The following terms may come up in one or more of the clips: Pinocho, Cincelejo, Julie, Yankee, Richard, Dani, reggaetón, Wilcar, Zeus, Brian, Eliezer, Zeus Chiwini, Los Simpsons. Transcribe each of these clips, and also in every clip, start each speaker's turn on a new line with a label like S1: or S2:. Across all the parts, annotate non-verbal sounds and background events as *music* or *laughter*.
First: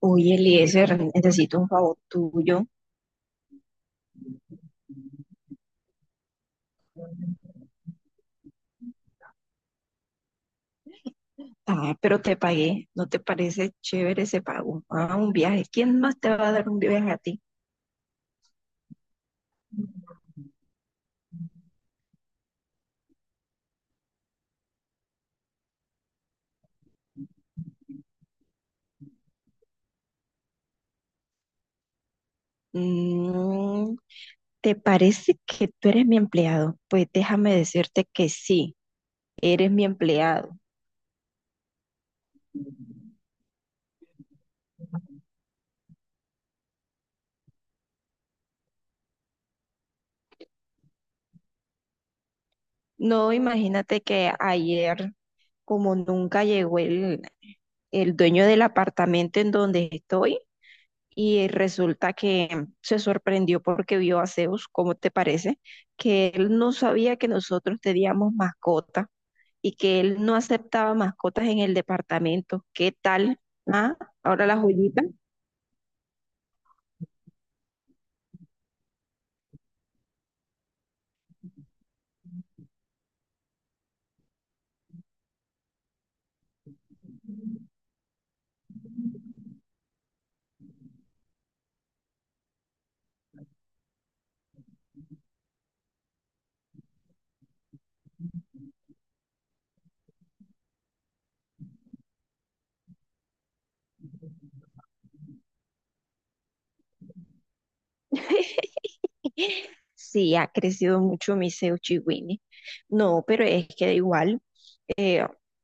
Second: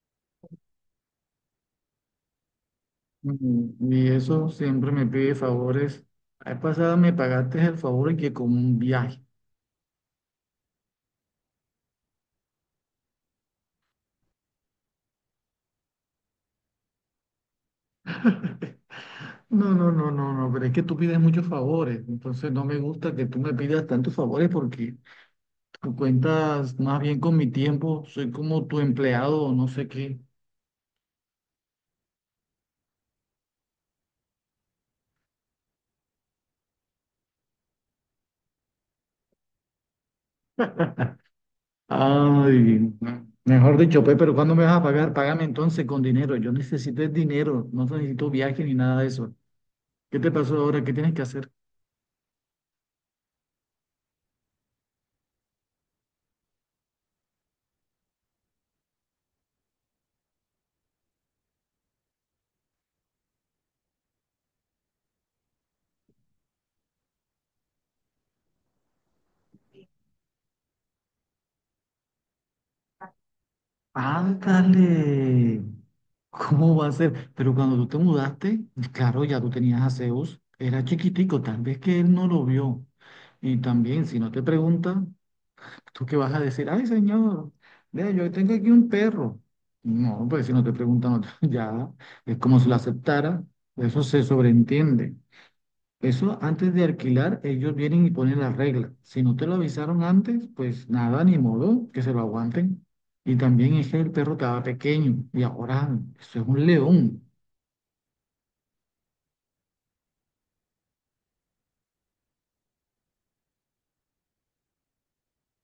S1: Oye, Eliezer, necesito un favor tuyo.
S2: Mm. Y eso siempre me pide favores. La vez pasada me pagaste el favor y que con un viaje.
S1: Ah, pero te pagué. ¿No te parece chévere ese pago? Ah, un viaje. ¿Quién más te va a dar un viaje a ti?
S2: *laughs* No, no, no, no, no, pero es que tú pides muchos favores. Entonces no me gusta que tú me pidas tantos favores porque tú cuentas más bien con mi tiempo. Soy como tu empleado o no sé qué.
S1: Mm, ¿Te parece que tú eres mi empleado? Pues déjame decirte que sí, eres mi empleado.
S2: Ay, no. Mejor dicho, pues, pero ¿cuándo me vas a pagar? Págame entonces con dinero. Yo necesito el dinero. No necesito viaje ni nada de eso. ¿Qué te pasó ahora? ¿Qué tienes que hacer?
S1: No, imagínate que ayer, como nunca llegó el dueño del apartamento en donde estoy, y resulta que se sorprendió porque vio a Zeus, ¿cómo te parece? Que él no sabía que nosotros teníamos mascotas y que él no aceptaba mascotas en el departamento. ¿Qué tal? Ah, ahora la joyita.
S2: Ándale. ¿Cómo va a ser? Pero cuando tú te mudaste, claro, ya tú tenías a Zeus, era chiquitico, tal vez que él no lo vio. Y también, si no te pregunta, ¿tú qué vas a decir? Ay, señor, vea, yo tengo aquí un perro. No, pues si no te preguntan, no te- *laughs* ya es como si lo aceptara, eso se sobreentiende. Eso antes de alquilar, ellos vienen y ponen las reglas. Si no te lo avisaron antes, pues nada, ni modo, que se lo aguanten. Y también es que el perro estaba pequeño y ahora eso es un león.
S1: *laughs* Sí, ha crecido mucho mi Zeus Chiwini. No, pero es que da igual.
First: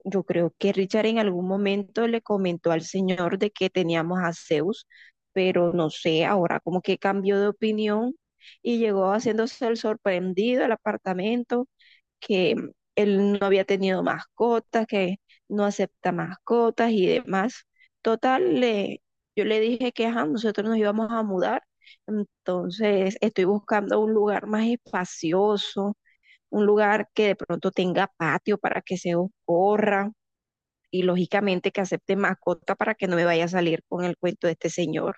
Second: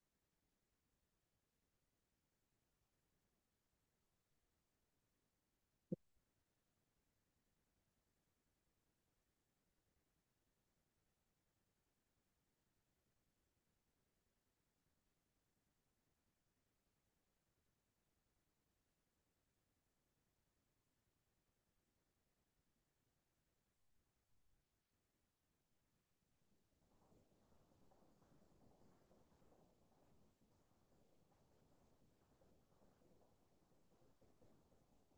S1: Yo creo que Richard en algún momento le comentó al señor de que teníamos a Zeus, pero no sé, ahora como que cambió de opinión y llegó haciéndose el sorprendido al apartamento, que él no había tenido mascotas, que no acepta mascotas y demás. Total, le, yo le dije que ajá, nosotros nos íbamos a mudar, entonces estoy buscando un lugar más espacioso, un lugar que de pronto tenga patio para que Zeus corra y lógicamente que acepte mascota para que no me vaya a salir con el cuento de este señor.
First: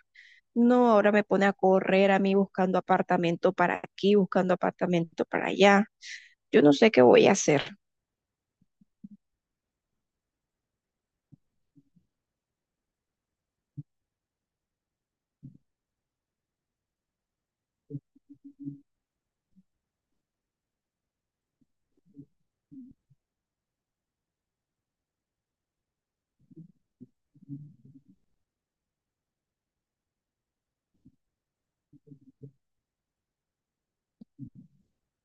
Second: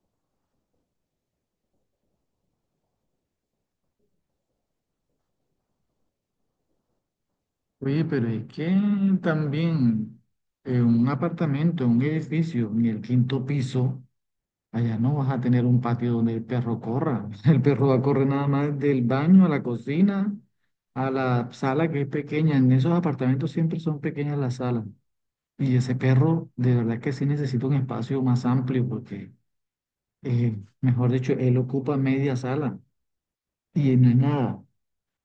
S1: No, ahora me pone a correr a mí buscando apartamento para aquí, buscando apartamento para allá. Yo no sé qué voy a hacer.
S2: Oye, pero es que también en un apartamento, en un edificio, en el quinto piso, allá no vas a tener un patio donde el perro corra. *laughs* El perro va a correr nada más del baño a la cocina, a la sala que es pequeña. En esos apartamentos siempre son pequeñas las salas. Y ese perro, de verdad que sí necesita un espacio más amplio porque, eh, mejor dicho, él ocupa media sala y no es nada.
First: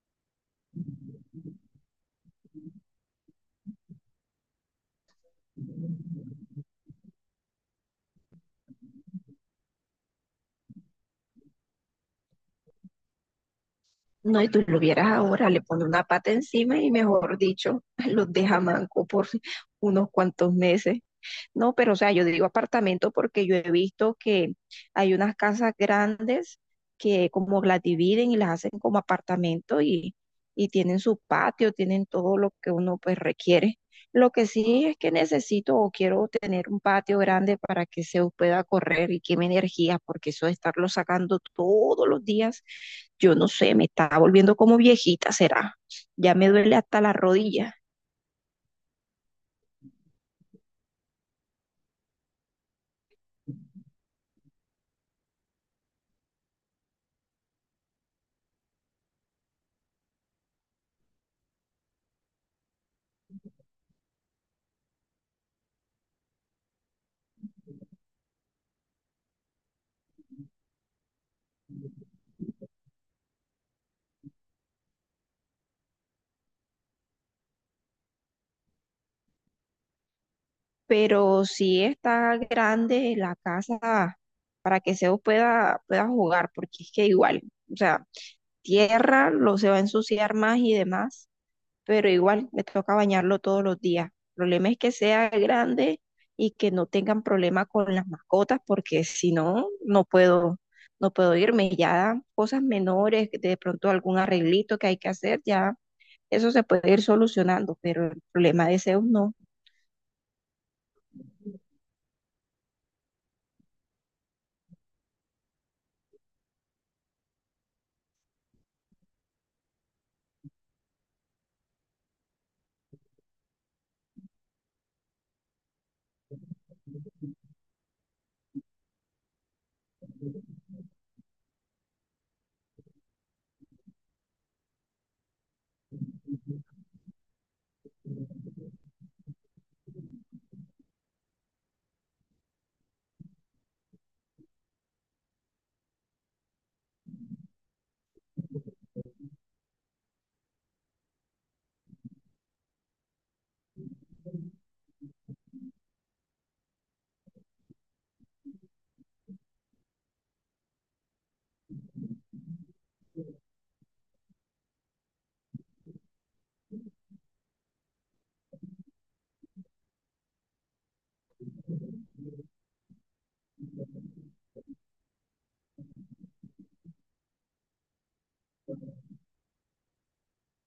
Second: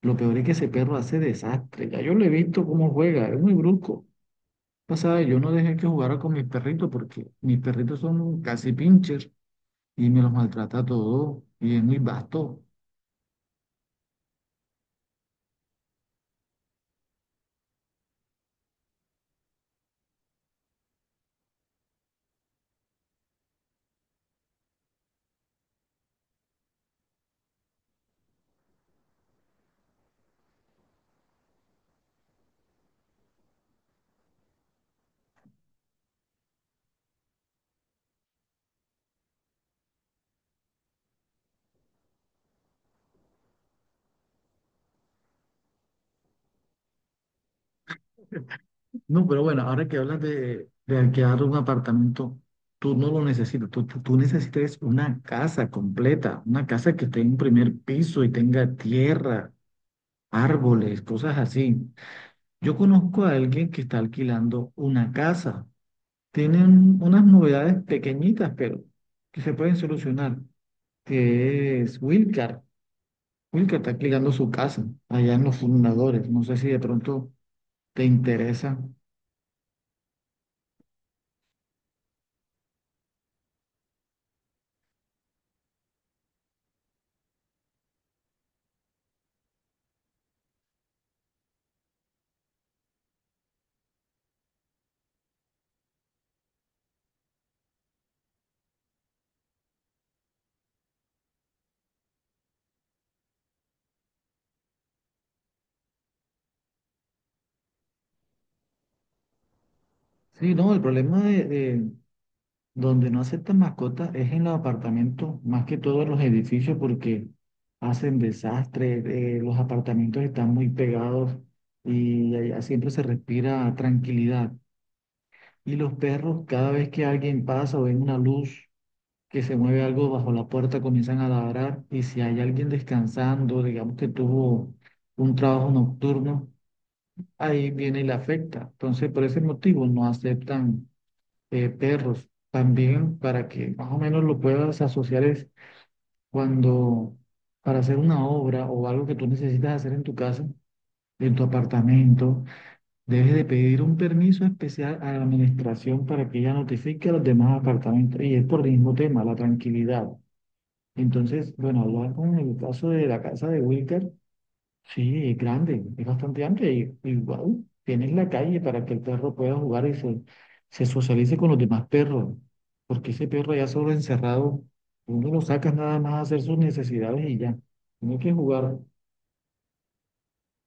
S2: Lo peor es que ese perro hace desastre. Ya yo lo he visto cómo juega, es muy brusco. Pasada, yo no dejé que jugara con mis perritos porque mis perritos son casi pinchers y me los maltrata todo y es muy vasto.
S1: No, y tú lo vieras ahora, le pone una pata encima y mejor dicho, *laughs* los deja manco por unos cuantos meses. No, pero o sea, yo digo apartamento porque yo he visto que hay unas casas grandes que como las dividen y las hacen como apartamento y tienen su patio, tienen todo lo que uno pues requiere. Lo que sí es que necesito o quiero tener un patio grande para que se pueda correr y queme energía, porque eso de estarlo sacando todos los días, yo no sé, me está volviendo como viejita, será. Ya me duele hasta la rodilla.
S2: No, pero bueno, ahora que hablas de alquilar un apartamento, tú no lo necesitas, tú necesitas es una casa completa, una casa que tenga un primer piso y tenga tierra, árboles, cosas así. Yo conozco a alguien que está alquilando una casa. Tienen unas novedades pequeñitas, pero que se pueden solucionar, que es Wilcar. Wilcar está alquilando su casa allá en los fundadores. No sé si de pronto te interesa.
S1: Pero sí está grande la casa para que Zeus pueda, pueda jugar, porque es que igual, o sea, tierra lo se va a ensuciar más y demás, pero igual le toca bañarlo todos los días. El problema es que sea grande y que no tengan problema con las mascotas, porque si no, no puedo, no puedo irme. Ya dan cosas menores, de pronto algún arreglito que hay que hacer, ya eso se puede ir solucionando, pero el problema de Zeus no.
S2: Sí, no, el problema de- donde no aceptan mascotas es en los apartamentos, más que todos los edificios, porque hacen desastres, los apartamentos están muy pegados y allá siempre se respira tranquilidad. Y los perros, cada vez que alguien pasa o ven una luz que se mueve algo bajo la puerta, comienzan a ladrar. Y si hay alguien descansando, digamos que tuvo un trabajo nocturno, ahí viene y le afecta. Entonces, por ese motivo no aceptan perros. También para que más o menos lo puedas asociar es cuando para hacer una obra o algo que tú necesitas hacer en tu casa, en tu apartamento, debes de pedir un permiso especial a la administración para que ella notifique a los demás apartamentos. Y es por el mismo tema, la tranquilidad. Entonces, bueno, hablar con el caso de la casa de Wilker, sí, es grande, es bastante amplia y guau, tienes la calle para que el perro pueda jugar y se socialice con los demás perros, porque ese perro ya solo encerrado, uno lo saca nada más a hacer sus necesidades y ya, tiene que jugar.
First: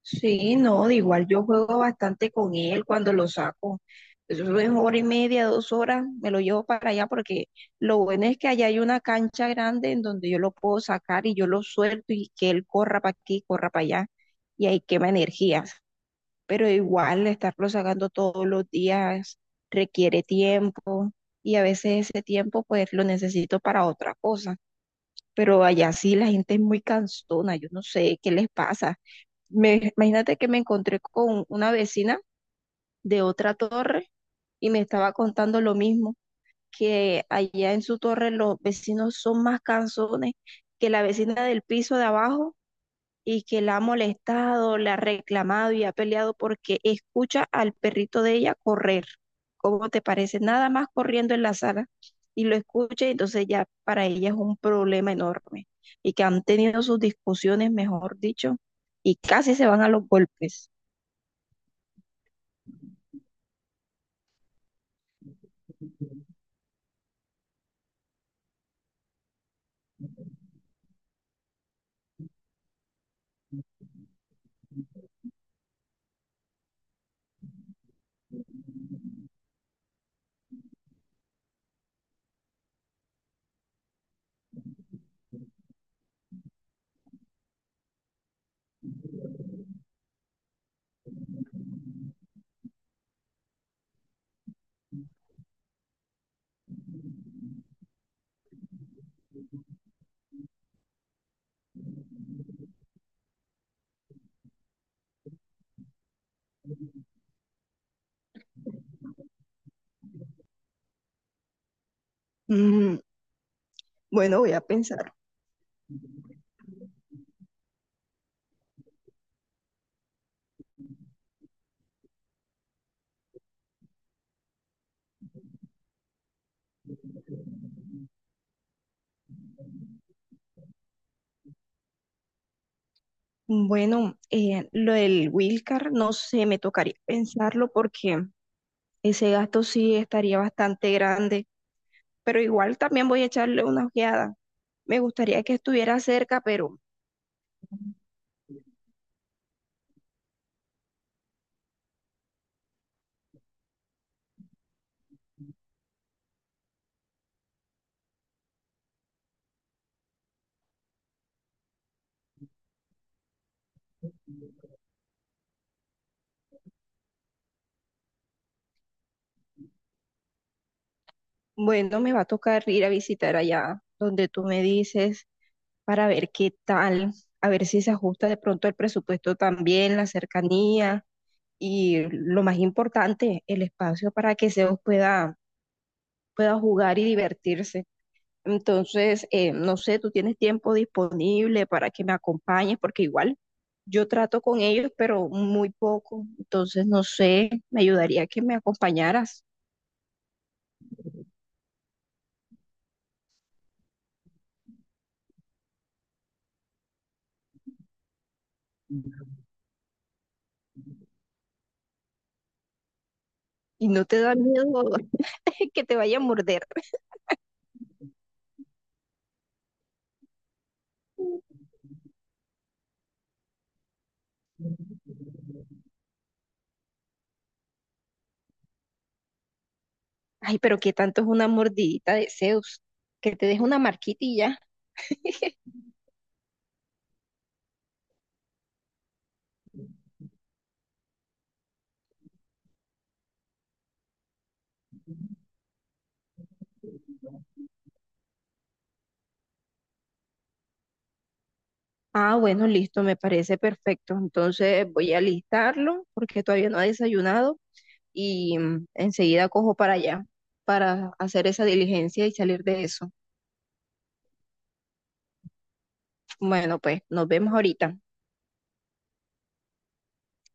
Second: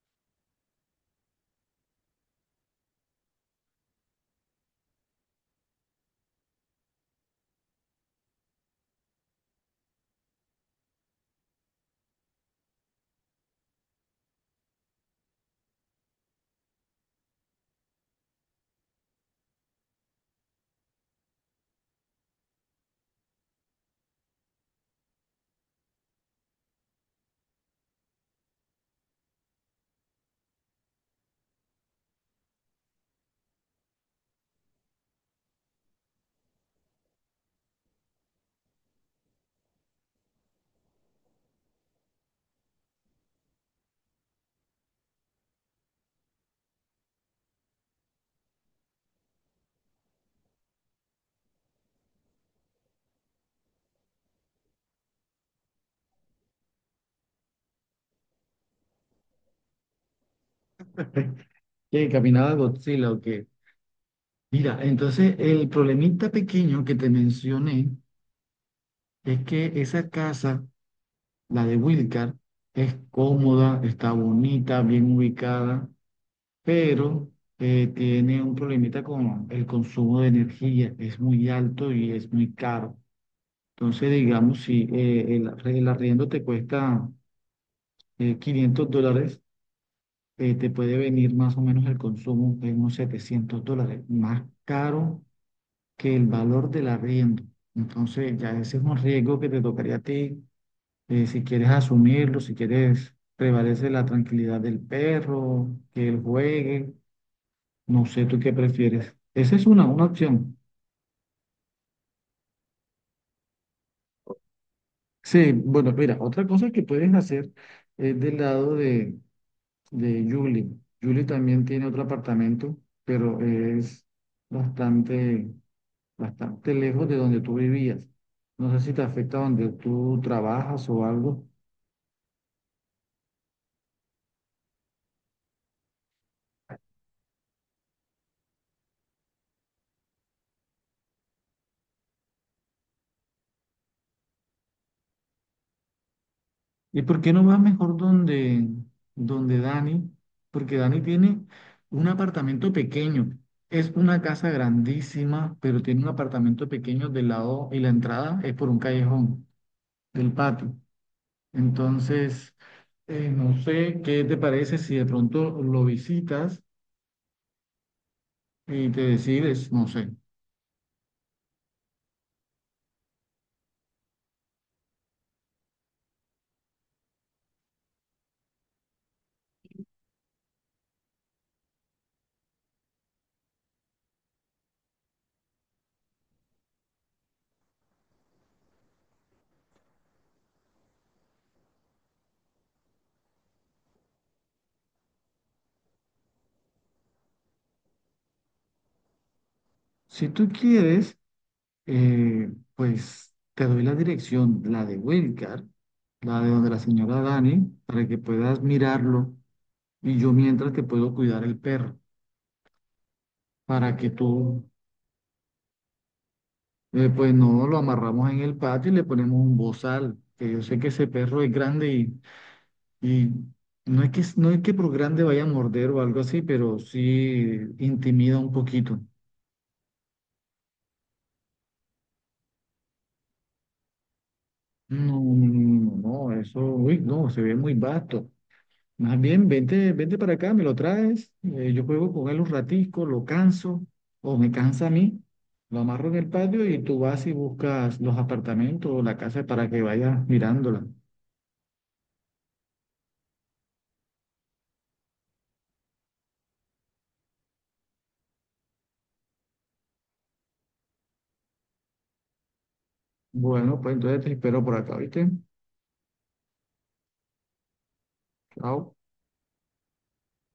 S1: Sí, no, de igual yo juego bastante con él cuando lo saco. Eso es hora y media, dos horas, me lo llevo para allá porque lo bueno es que allá hay una cancha grande en donde yo lo puedo sacar y yo lo suelto y que él corra para aquí, corra para allá y ahí quema energías. Pero igual estarlo sacando todos los días requiere tiempo y a veces ese tiempo pues lo necesito para otra cosa. Pero allá sí la gente es muy cansona, yo no sé qué les pasa me, imagínate que me encontré con una vecina de otra torre y me estaba contando lo mismo, que allá en su torre los vecinos son más cansones que la vecina del piso de abajo y que la ha molestado, la ha reclamado y ha peleado porque escucha al perrito de ella correr. ¿Cómo te parece? Nada más corriendo en la sala y lo escucha y entonces ya para ella es un problema enorme y que han tenido sus discusiones, mejor dicho, y casi se van a los golpes.
S2: *laughs* Que caminaba Godzilla o qué. Mira, entonces el problemita pequeño que te mencioné es que esa casa, la de Wilcar, es cómoda, está bonita, bien ubicada pero tiene un problemita con el consumo de energía, es muy alto y es muy caro. Entonces, digamos, si el arriendo te cuesta $500, te puede venir más o menos el consumo en unos $700, más caro que el valor del arriendo. Entonces, ya ese es un riesgo que te tocaría a ti, si quieres asumirlo, si quieres prevalece la tranquilidad del perro, que él juegue. No sé tú qué prefieres. Esa es una opción.
S1: Mm, bueno, voy a pensar.
S2: Sí, bueno, mira, otra cosa que puedes hacer es del lado de Julie. Julie también tiene otro apartamento, pero es bastante, bastante lejos de donde tú vivías. No sé si te afecta donde tú trabajas o algo.
S1: Bueno, lo del Wilcar, no sé, me tocaría pensarlo porque ese gasto sí estaría bastante grande, pero igual también voy a echarle una ojeada. Me gustaría que estuviera cerca, pero
S2: ¿Y por qué no vas mejor donde Dani? Porque Dani tiene un apartamento pequeño. Es una casa grandísima, pero tiene un apartamento pequeño del lado y la entrada es por un callejón del patio. Entonces, no sé qué te parece si de pronto lo visitas y te decides, no sé.
S1: bueno, me va a tocar ir a visitar allá donde tú me dices para ver qué tal, a ver si se ajusta de pronto el presupuesto también, la cercanía y lo más importante, el espacio para que Zeus pueda, pueda jugar y divertirse. Entonces, no sé, tú tienes tiempo disponible para que me acompañes, porque igual yo trato con ellos, pero muy poco. Entonces, no sé, me ayudaría que me acompañaras
S2: Si tú quieres, eh, pues te doy la dirección, la de Wilcar, la de donde la señora Dani, para que puedas mirarlo. Y yo mientras te puedo cuidar el perro,
S1: y
S2: para
S1: no
S2: que
S1: te da
S2: tú,
S1: miedo *laughs* que te vaya a morder.
S2: pues no lo amarramos en el patio y le ponemos un bozal, que yo sé que ese perro es grande y no es que por grande vaya a morder o algo así, pero sí intimida un poquito.
S1: Ay, pero qué tanto es una mordidita de Zeus, que te deje una marquita y ya.
S2: No, no, no, no, no, eso, uy, no, se ve muy vasto. Más bien, vente, vente para acá, me lo traes, yo juego con él un ratico, lo canso, o me cansa a mí, lo amarro en el patio y tú vas y buscas los apartamentos o la casa para que vayas mirándola.
S1: Ah, bueno, listo, me parece perfecto. Entonces voy a listarlo porque todavía no ha desayunado y mm, enseguida cojo para allá para hacer esa diligencia y salir de eso.
S2: Bueno, pues entonces te espero por acá, ¿viste?
S1: Bueno, pues nos vemos ahorita.
S2: Chao.